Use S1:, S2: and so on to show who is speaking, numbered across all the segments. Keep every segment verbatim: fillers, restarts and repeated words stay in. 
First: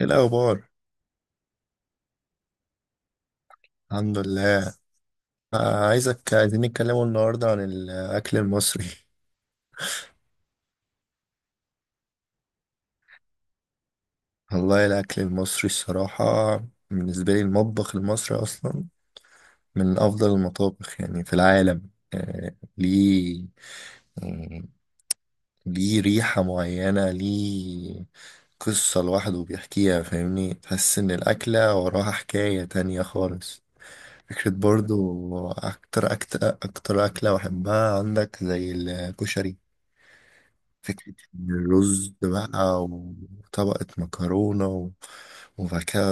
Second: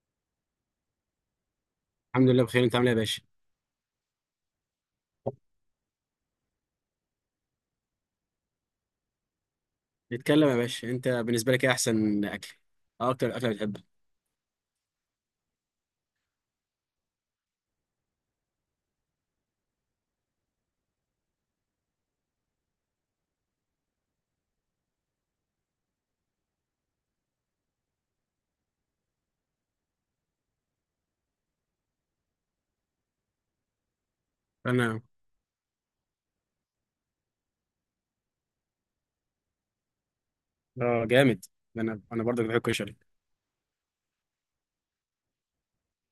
S1: ايه الاخبار؟
S2: الحمد لله بخير، انت عامل ايه يا باشا؟
S1: الحمد لله. آه، عايزك عايزين نتكلموا النهارده عن الاكل المصري.
S2: نتكلم يا باشا. انت بالنسبه لك ايه احسن اكل؟ اه اكتر اكله بتحبها؟
S1: والله الاكل المصري الصراحه. بالنسبه لي المطبخ المصري اصلا من افضل المطابخ يعني في العالم. آه، ليه، آه، ليه ريحه معينه، ليه قصه لوحده بيحكيها. فاهمني، تحس ان الاكله وراها حكايه تانية خالص. فكرة
S2: انا
S1: برضو. أكتر أكتر أكتر أكلة بحبها عندك زي الكشري؟
S2: اه
S1: فكرة.
S2: جامد. انا
S1: الرز
S2: انا برضه بحب
S1: بقى
S2: الكشري.
S1: وطبقة مكرونة و- وبعد كده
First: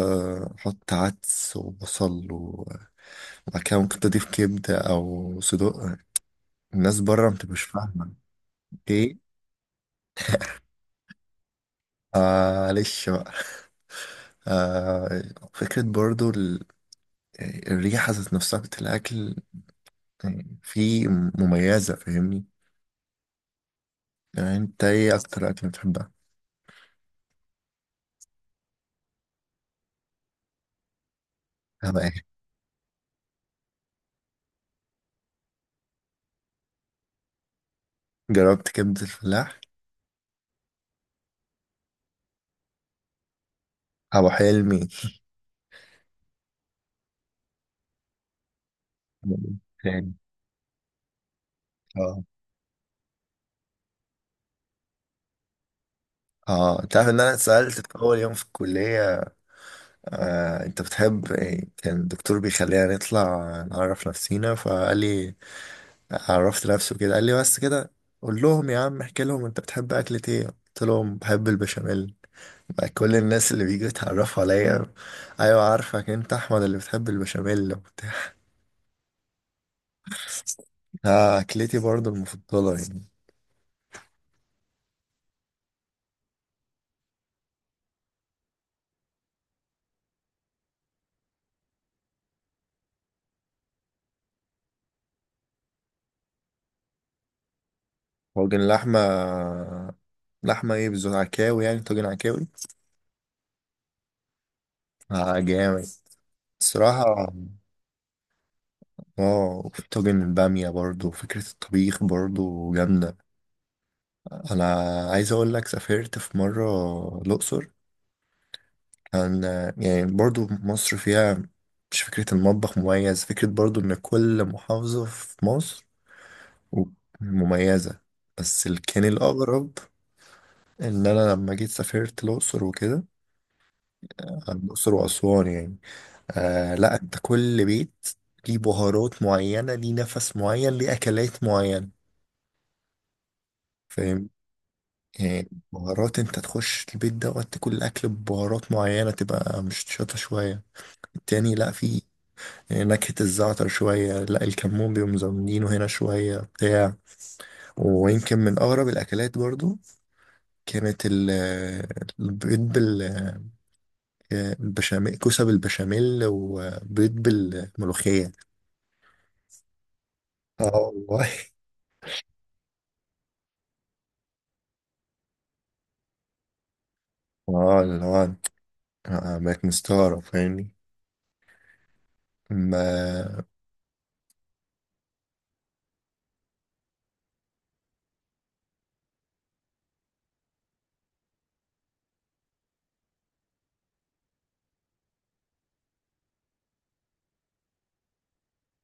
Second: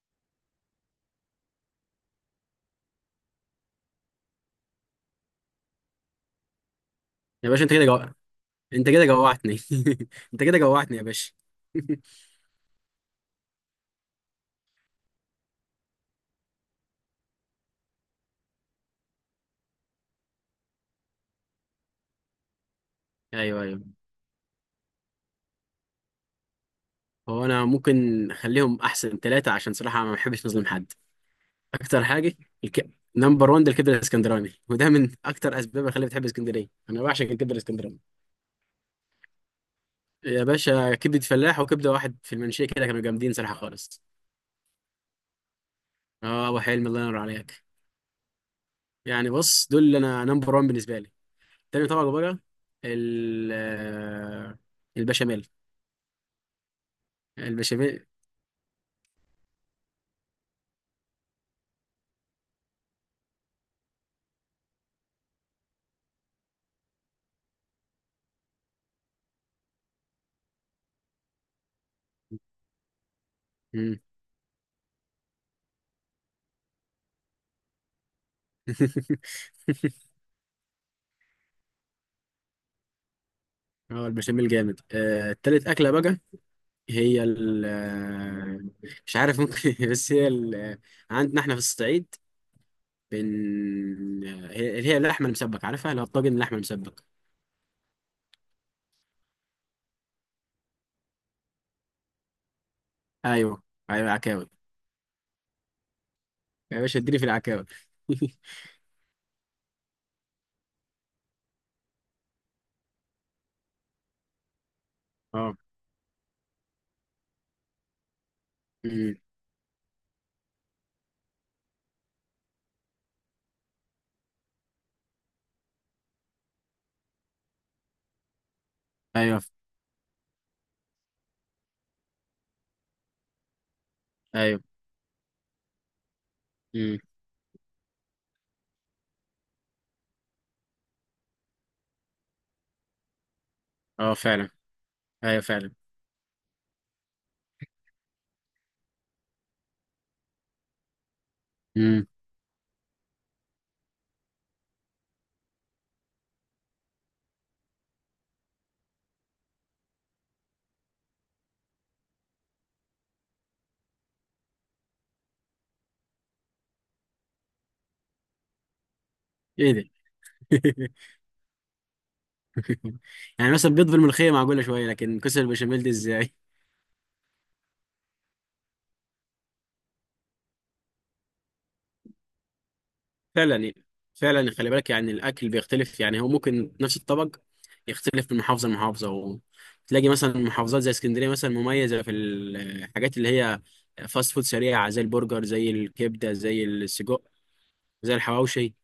S1: أحط عدس وبصل، و- وبعد كده ممكن تضيف كبدة أو صدوق. الناس بره
S2: يا
S1: متبقاش
S2: باشا انت كده جو...
S1: فاهمة.
S2: انت كده
S1: إيه؟
S2: جوعتني. انت كده جوعتني يا باشا.
S1: معلش بقى. آه. فكرة برضو ال- الريحة ذات نفسها بتاعت الأكل، يعني في مميزة. فاهمني.
S2: ايوه ايوه.
S1: يعني أنت إيه أكتر أكل بتحبها؟
S2: هو انا ممكن اخليهم احسن ثلاثه، عشان صراحه ما بحبش نظلم حد.
S1: أنا
S2: اكتر
S1: إيه؟
S2: حاجه الك... نمبر واحد ده الكبده الاسكندراني، وده من اكتر اسباب اللي خلاني بتحب اسكندريه، انا بعشق الكبده الاسكندراني.
S1: جربت كبدة الفلاح؟
S2: يا باشا كبده فلاح وكبده واحد في المنشيه كده، كانوا جامدين صراحه خالص.
S1: أبو حلمي.
S2: اه ابو حلمي، الله ينور عليك. يعني بص، دول اللي
S1: تاني.
S2: انا نمبر واحد بالنسبه لي. تاني طبعا
S1: اه
S2: بقى ال آه، البشاميل.
S1: اه انت عارف ان انا اتسألت في
S2: البشاميل
S1: اول يوم في الكلية. آه، انت بتحب إيه؟ كان الدكتور بيخلينا نطلع نعرف نفسينا، فقال لي عرفت نفسه كده، قال لي بس كده قول لهم، يا عم احكي لهم انت بتحب اكلة ايه. قلت لهم بحب البشاميل. بقى كل الناس اللي بيجوا
S2: مم.
S1: يتعرفوا عليا: ايوه عارفك انت احمد اللي بتحب البشاميل وبتاع. آه، اكلتي برضو المفضلة يعني.
S2: اه البشاميل جامد. آه، التالت اكله بقى هي ال آه، مش عارف، ممكن بس هي ال آه، عندنا احنا في الصعيد بن آه، هي اللي هي اللحمه المسبك، عارفها؟ اللي هو الطاجن اللحمه المسبك.
S1: طاجن لحمة. لحمة ايه بالظبط؟ عكاوي يعني؟ طاجن عكاوي.
S2: ايوه ايوه عكاوي.
S1: اه، جامد
S2: يا باشا اديني في
S1: الصراحة.
S2: العكاوي.
S1: اه، وفي طاجن البامية برضو، فكرة الطبيخ برضو جامدة. أنا عايز أقول
S2: اه.
S1: لك، سافرت في مرة الأقصر.
S2: مم.
S1: كان يعني برضو مصر فيها، مش فكرة المطبخ مميز، فكرة برضو إن كل محافظة في مصر مميزة. بس اللي كان
S2: ايوه
S1: الأغرب إن أنا لما جيت سافرت الأقصر وكده،
S2: ايوه.
S1: الأقصر وأسوان يعني. آه
S2: مم.
S1: لأ، أنت كل بيت ليه بهارات معينة، ليه نفس معين، ليه أكلات معينة.
S2: اه
S1: فاهم.
S2: فعلا. ايوه
S1: يعني
S2: فعلا.
S1: بهارات، انت تخش البيت دوت تاكل الاكل ببهارات معينه، تبقى مش شاطه شويه. التاني لا، في
S2: مم.
S1: نكهه الزعتر شويه، لا الكمون بيقوم مزودينه هنا شويه بتاع. ويمكن من اغرب الاكلات برضو كانت ال- البيض بال بالبشاميل، كوسه بالبشاميل وبيض بالملوخيه.
S2: ايه ده؟
S1: اه، والله.
S2: يعني مثلا بيض بالملوخيه معقوله شويه، لكن كسر البشاميل دي ازاي؟
S1: اه، اللي هو آه، بقيت مستغرب فاهمني ما.
S2: فعلا يعني- فعلا خلي بالك، يعني الاكل بيختلف، يعني هو ممكن نفس الطبق يختلف من محافظه لمحافظه. وتلاقي مثلا محافظات زي اسكندريه مثلا مميزه في الحاجات اللي هي فاست فود سريعه، زي البرجر زي الكبده زي السجق زي الحواوشي.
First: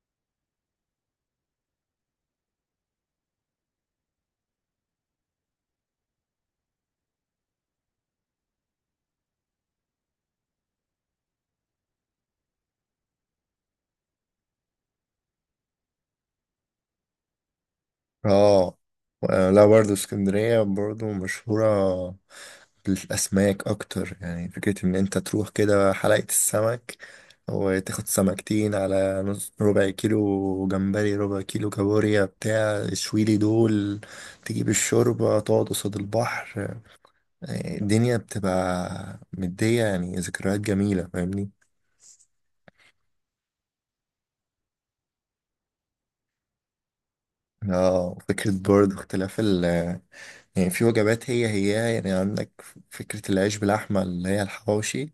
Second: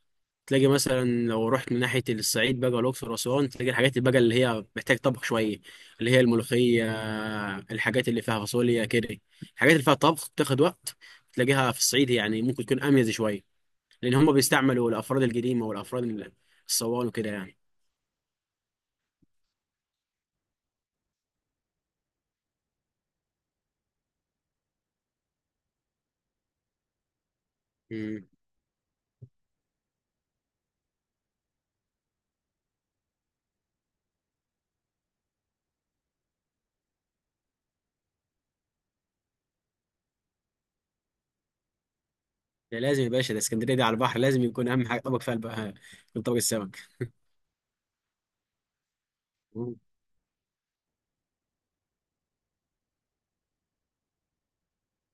S2: تلاقي مثلا لو رحت من ناحية الصعيد بقى والأقصر وأسوان، تلاقي الحاجات اللي بقى اللي هي محتاج طبخ شوية، اللي هي الملوخية، الحاجات اللي فيها فاصوليا كده، الحاجات اللي فيها طبخ بتاخد وقت. تلاقيها في الصعيد، يعني ممكن تكون أميز شوية، لأن هم بيستعملوا الأفراد القديمة والأفراد الصوان وكده يعني.
S1: اه، لا برضه اسكندرية برضه مشهورة. الأسماك أكتر، يعني فكرة إن أنت تروح كده حلقة السمك، وتاخد
S2: مم.
S1: سمكتين على نص، ربع كيلو جمبري، ربع كيلو كابوريا بتاع، شويلي دول. تجيب الشوربة، تقعد قصاد البحر. يعني الدنيا بتبقى مدية، يعني ذكريات جميلة فاهمني.
S2: ده لازم يا باشا، ده اسكندرية دي على البحر، لازم يكون أهم حاجة طبق فيها بقى يكون طبق السمك.
S1: اه، فكرة برضه اختلاف ال
S2: مم.
S1: يعني، في وجبات هي هي يعني. عندك فكرة العيش باللحمة اللي هي الحواوشي.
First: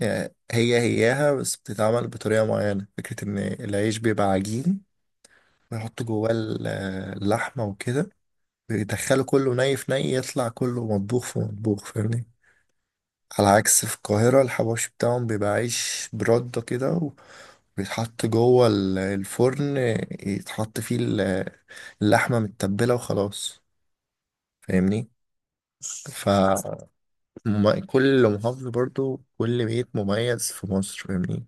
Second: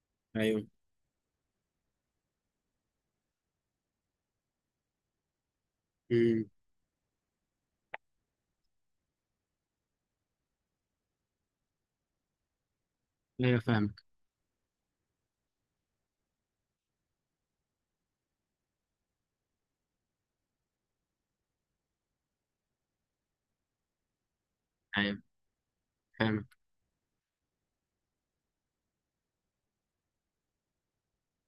S1: يعني
S2: أيوه.
S1: هي هياها بس بتتعمل بطريقة معينة. فكرة إن العيش بيبقى عجين، ويحط جواه
S2: مم.
S1: ال- اللحمة وكده، بيدخله كله ني في ني يطلع كله مطبوخ في مطبوخ. فاهمني. على
S2: أيوه
S1: عكس في
S2: فاهمك.
S1: القاهرة، الحواوشي بتاعهم بيبقى عيش برده كده، وبيتحط جوه ال- الفرن، يتحط فيه ال- اللحمة متبلة وخلاص. فاهمني.
S2: أيوه فاهمك.
S1: ف- مم- كل محافظة برضو كل بيت مميز في مصر. فاهمني.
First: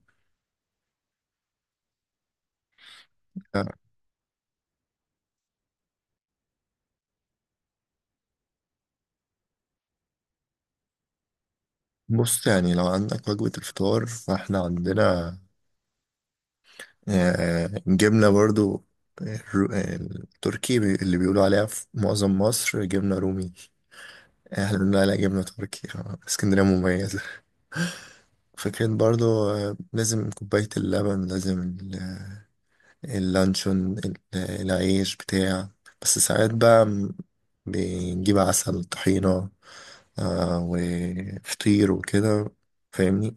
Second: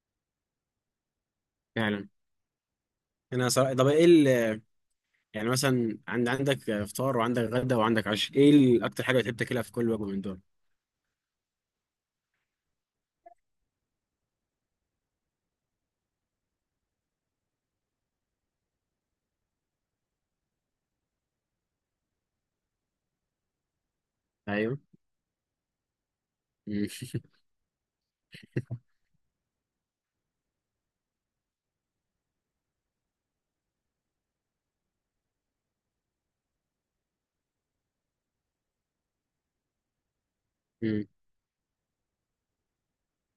S2: فعلا. أنا صراحة، طب إيه ال- يعني مثلا عند عندك فطار وعندك غدا وعندك عشاء، ايه ال- اكتر حاجه بتحب تاكلها في كل وجبه من دول؟
S1: بص، يعني لو عندك وجبة الفطار فاحنا عندنا آه، جبنة برضو، آه، الر- آه، التركي، بي- اللي بيقولوا عليها في معظم مصر جبنة رومي. آه،
S2: ايوه.
S1: احنا بنقول عليها جبنة تركي. آه، اسكندرية
S2: مم.
S1: مميزة. فكرة برضو آه، لازم كوباية اللبن، لازم ال- اللانشون، ال- العيش بتاع. بس ساعات بقى م- بنجيب عسل طحينة، آه،
S2: مم.
S1: وفطير وكده. فاهمني،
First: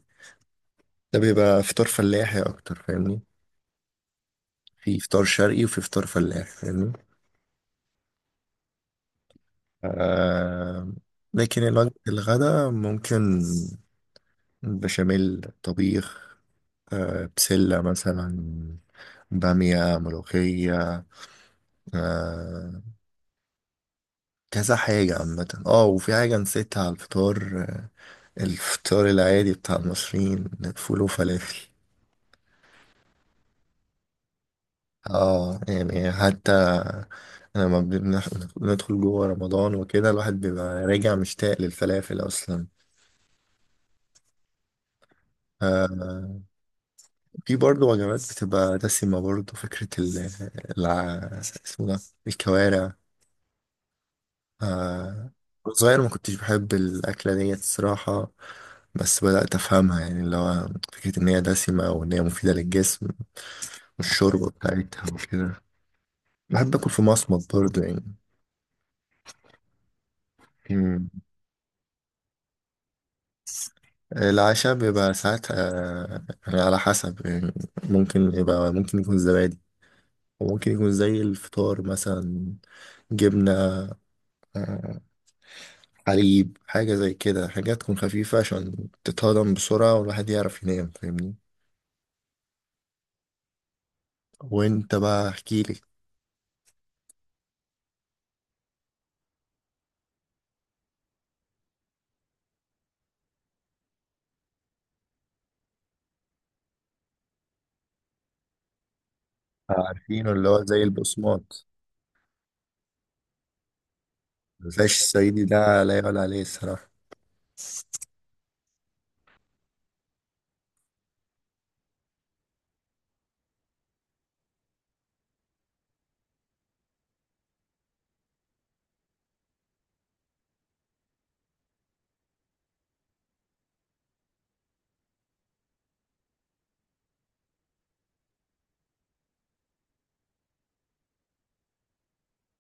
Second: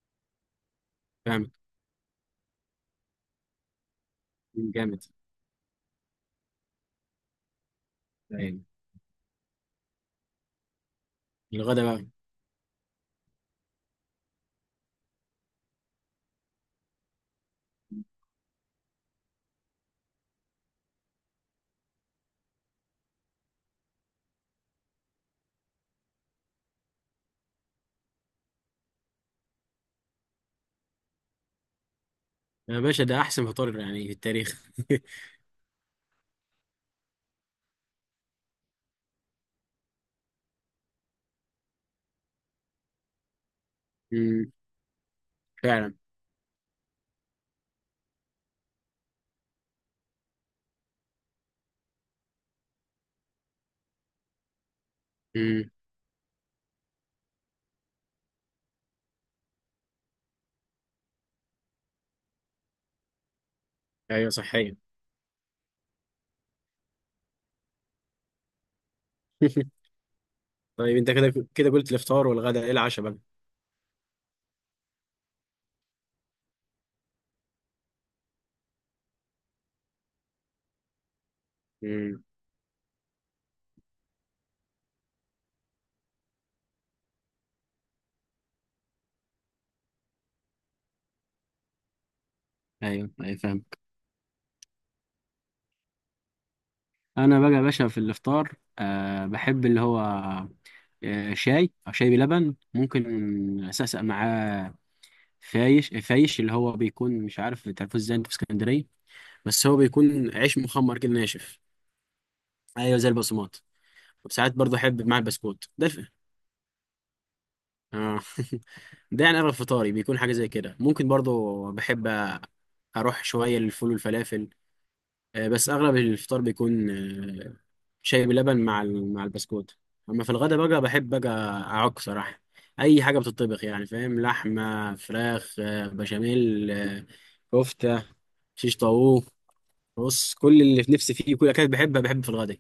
S1: ده
S2: فاهمك.
S1: بيبقى فطار فلاحي أكتر. فاهمني،
S2: مم.
S1: في
S2: جامد.
S1: فطار شرقي وفي فطار فلاح. فاهمني.
S2: ايوه.
S1: آه. لكن
S2: الغدا
S1: الوجبة
S2: بقى.
S1: الغداء ممكن بشاميل، طبيخ، آه بسلة مثلا، بامية، ملوخية، آه كذا حاجة عامة. اه، وفي حاجة نسيتها على الفطار، آه، الفطار العادي بتاع المصريين، فول وفلافل.
S2: يا باشا ده احسن فطار يعني في التاريخ.
S1: اه، يعني حتى لما بنح- بندخل جوه رمضان وكده الواحد بيبقى راجع مشتاق للفلافل اصلا.
S2: مم. فعلا.
S1: آه. في برضه وجبات بتبقى دسمة برضه، فكرة ال الع- اسمه ده الكوارع. آه،
S2: مم.
S1: وأنا صغير ما كنتش بحب الأكلة ديت الصراحة. بس بدأت أفهمها، يعني اللي هو فكرة إن هي دسمة وإن هي مفيدة للجسم
S2: ايوه
S1: والشوربة
S2: صحيا.
S1: بتاعتها وكده. بحب آكل في مصمت برضه يعني.
S2: طيب
S1: مم.
S2: انت كده كده قلت الافطار والغدا، ايه العشاء بقى؟
S1: العشاء بيبقى ساعات آه، يعني على حسب، يعني ممكن يبقى، ممكن يكون زبادي، وممكن يكون زي الفطار
S2: مم.
S1: مثلا جبنة، آه، حليب، حاجة زي كده، حاجات تكون خفيفة عشان تتهضم بسرعة والواحد يعرف ينام. فاهمني.
S2: ايوه ايوه فاهم.
S1: وانت بقى احكيلي.
S2: انا بقى يا باشا في الافطار أه بحب اللي هو آه، شاي او شاي بلبن، ممكن اسقسق معاه فايش فايش اللي هو بيكون، مش عارف تعرفوه ازاي انت في اسكندريه، بس هو
S1: عارفينه،
S2: بيكون
S1: اللي
S2: عيش
S1: هو زي
S2: مخمر كده ناشف.
S1: البقسماط.
S2: ايوه زي البقسماط. وساعات برضه
S1: العيش
S2: احب مع
S1: الصعيدي
S2: البسكوت
S1: ده
S2: ده
S1: لا
S2: الف...
S1: يعلى عليه الصراحة. بس
S2: آه. ده يعني اغلب فطاري بيكون حاجه زي كده. ممكن برضه بحب اروح شويه للفول والفلافل، آه، بس اغلب الفطار بيكون آه، شاي بلبن مع ال- مع البسكوت. اما في الغدا بقى بحب بقى اعك صراحه اي حاجه بتطبخ، يعني فاهم، لحمه، فراخ، آه، بشاميل، آه، كفته، شيش طاووق. بص كل اللي في نفسي فيه كل اكلات بحبها بحب في الغداء.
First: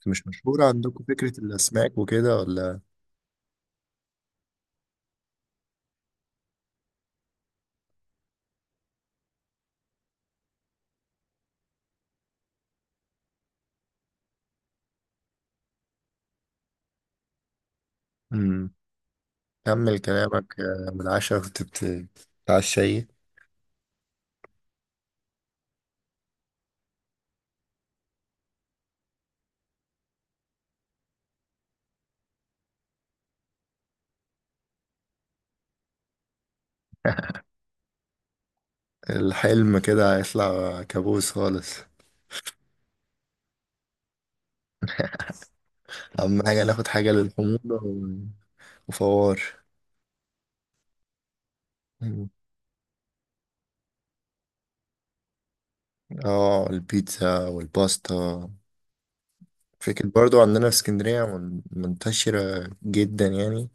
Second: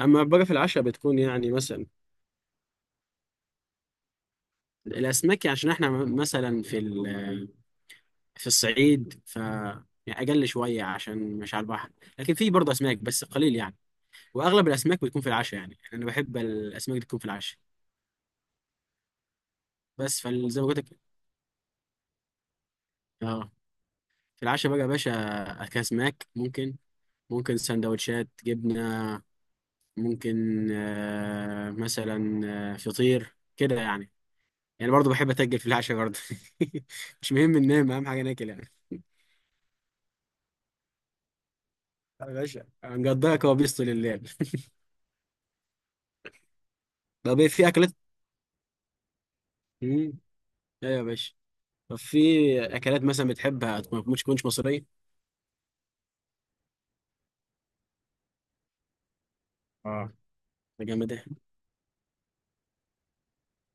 S2: اما
S1: مش
S2: باجي في
S1: مشهورة
S2: العشاء
S1: عندكم
S2: بتكون
S1: فكرة
S2: يعني مثلا
S1: الأسماك وكده ولا؟
S2: الاسماك. يعني عشان احنا م- مثلا في ال- في الصعيد ف يعني اقل شويه عشان مش على البحر. لكن في برضه اسماك بس قليل يعني، واغلب الاسماك بتكون في العشاء. يعني يعني انا بحب الاسماك اللي تكون في العشاء.
S1: مم. كمل
S2: بس
S1: كلامك.
S2: فزي ما قلت
S1: آه،
S2: لك،
S1: من العشاء كنت بت- بتتعشى ايه؟
S2: اه في العشاء بقى يا باشا اكل اسماك، ممكن ممكن سندوتشات جبنه، ممكن آه مثلا آه، فطير كده يعني. يعني برضه بحب اتاجل في العشاء برضه. مش مهم ننام، اهم حاجه ناكل يعني.
S1: الحلم كده هيطلع كابوس خالص.
S2: يا باشا هنقضيها كوابيس طول الليل.
S1: أهم حاجة ناخد حاجة
S2: طب إيه، في
S1: للحموضة
S2: اكلات؟
S1: و- وفوار.
S2: امم ايوه يا باشا. طب في
S1: مم.
S2: اكلات مثلا بتحبها ما تكونش مصريه؟
S1: اه، البيتزا والباستا. فكرة
S2: اه
S1: برضو عندنا في
S2: ده جامد ده.
S1: اسكندرية من- منتشرة جدا يعني.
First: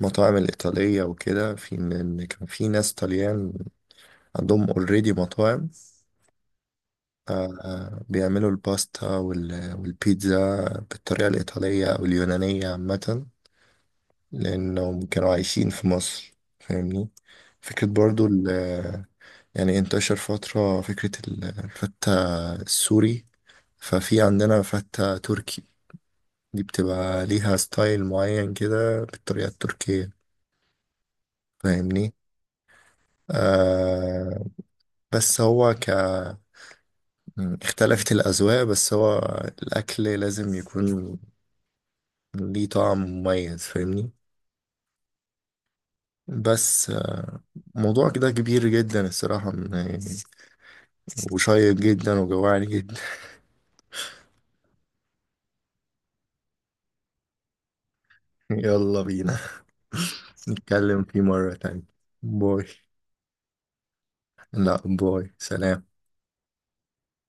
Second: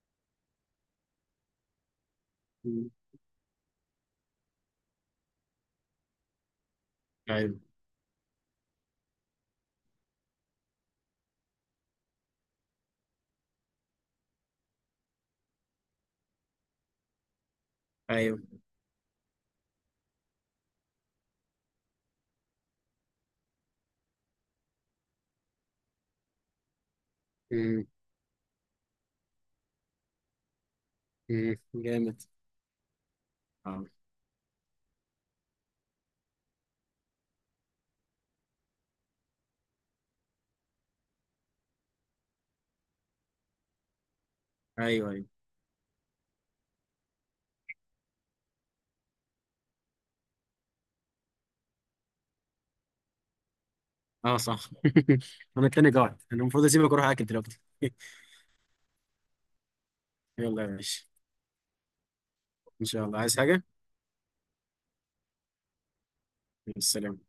S1: المطاعم الإيطالية وكده، في إن كان في
S2: مم.
S1: ناس طليان عندهم اوريدي مطاعم، آه،
S2: ايوه
S1: آه، بيعملوا الباستا وال- والبيتزا بالطريقة الإيطالية أو اليونانية عامة لأنهم كانوا عايشين في مصر. فاهمني. فكرة برضو
S2: ايوه.
S1: ال- يعني، انتشر فترة فكرة ال- الفتة السوري. ففي عندنا فتة تركي، دي بتبقى ليها
S2: مم.
S1: ستايل معين كده بالطريقة التركية.
S2: مم.
S1: فاهمني.
S2: جامد. اه.
S1: آه. بس هو ك م، اختلفت الأذواق. بس هو الأكل لازم يكون ليه طعم مميز. فاهمني.
S2: ايوه ايوه.
S1: بس آه، موضوع كده كبير جدا الصراحة، م، يعني، وشيق جدا وجوعني جدا.
S2: اه صح. انا التاني قاعد، انا المفروض اسيبك واروح اكل دلوقتي.
S1: يلا بينا.
S2: يلا يا
S1: نتكلم
S2: باشا،
S1: فيه مرة تانية. باي.
S2: ان شاء الله. عايز حاجه؟
S1: لا، باي، سلام.
S2: السلام.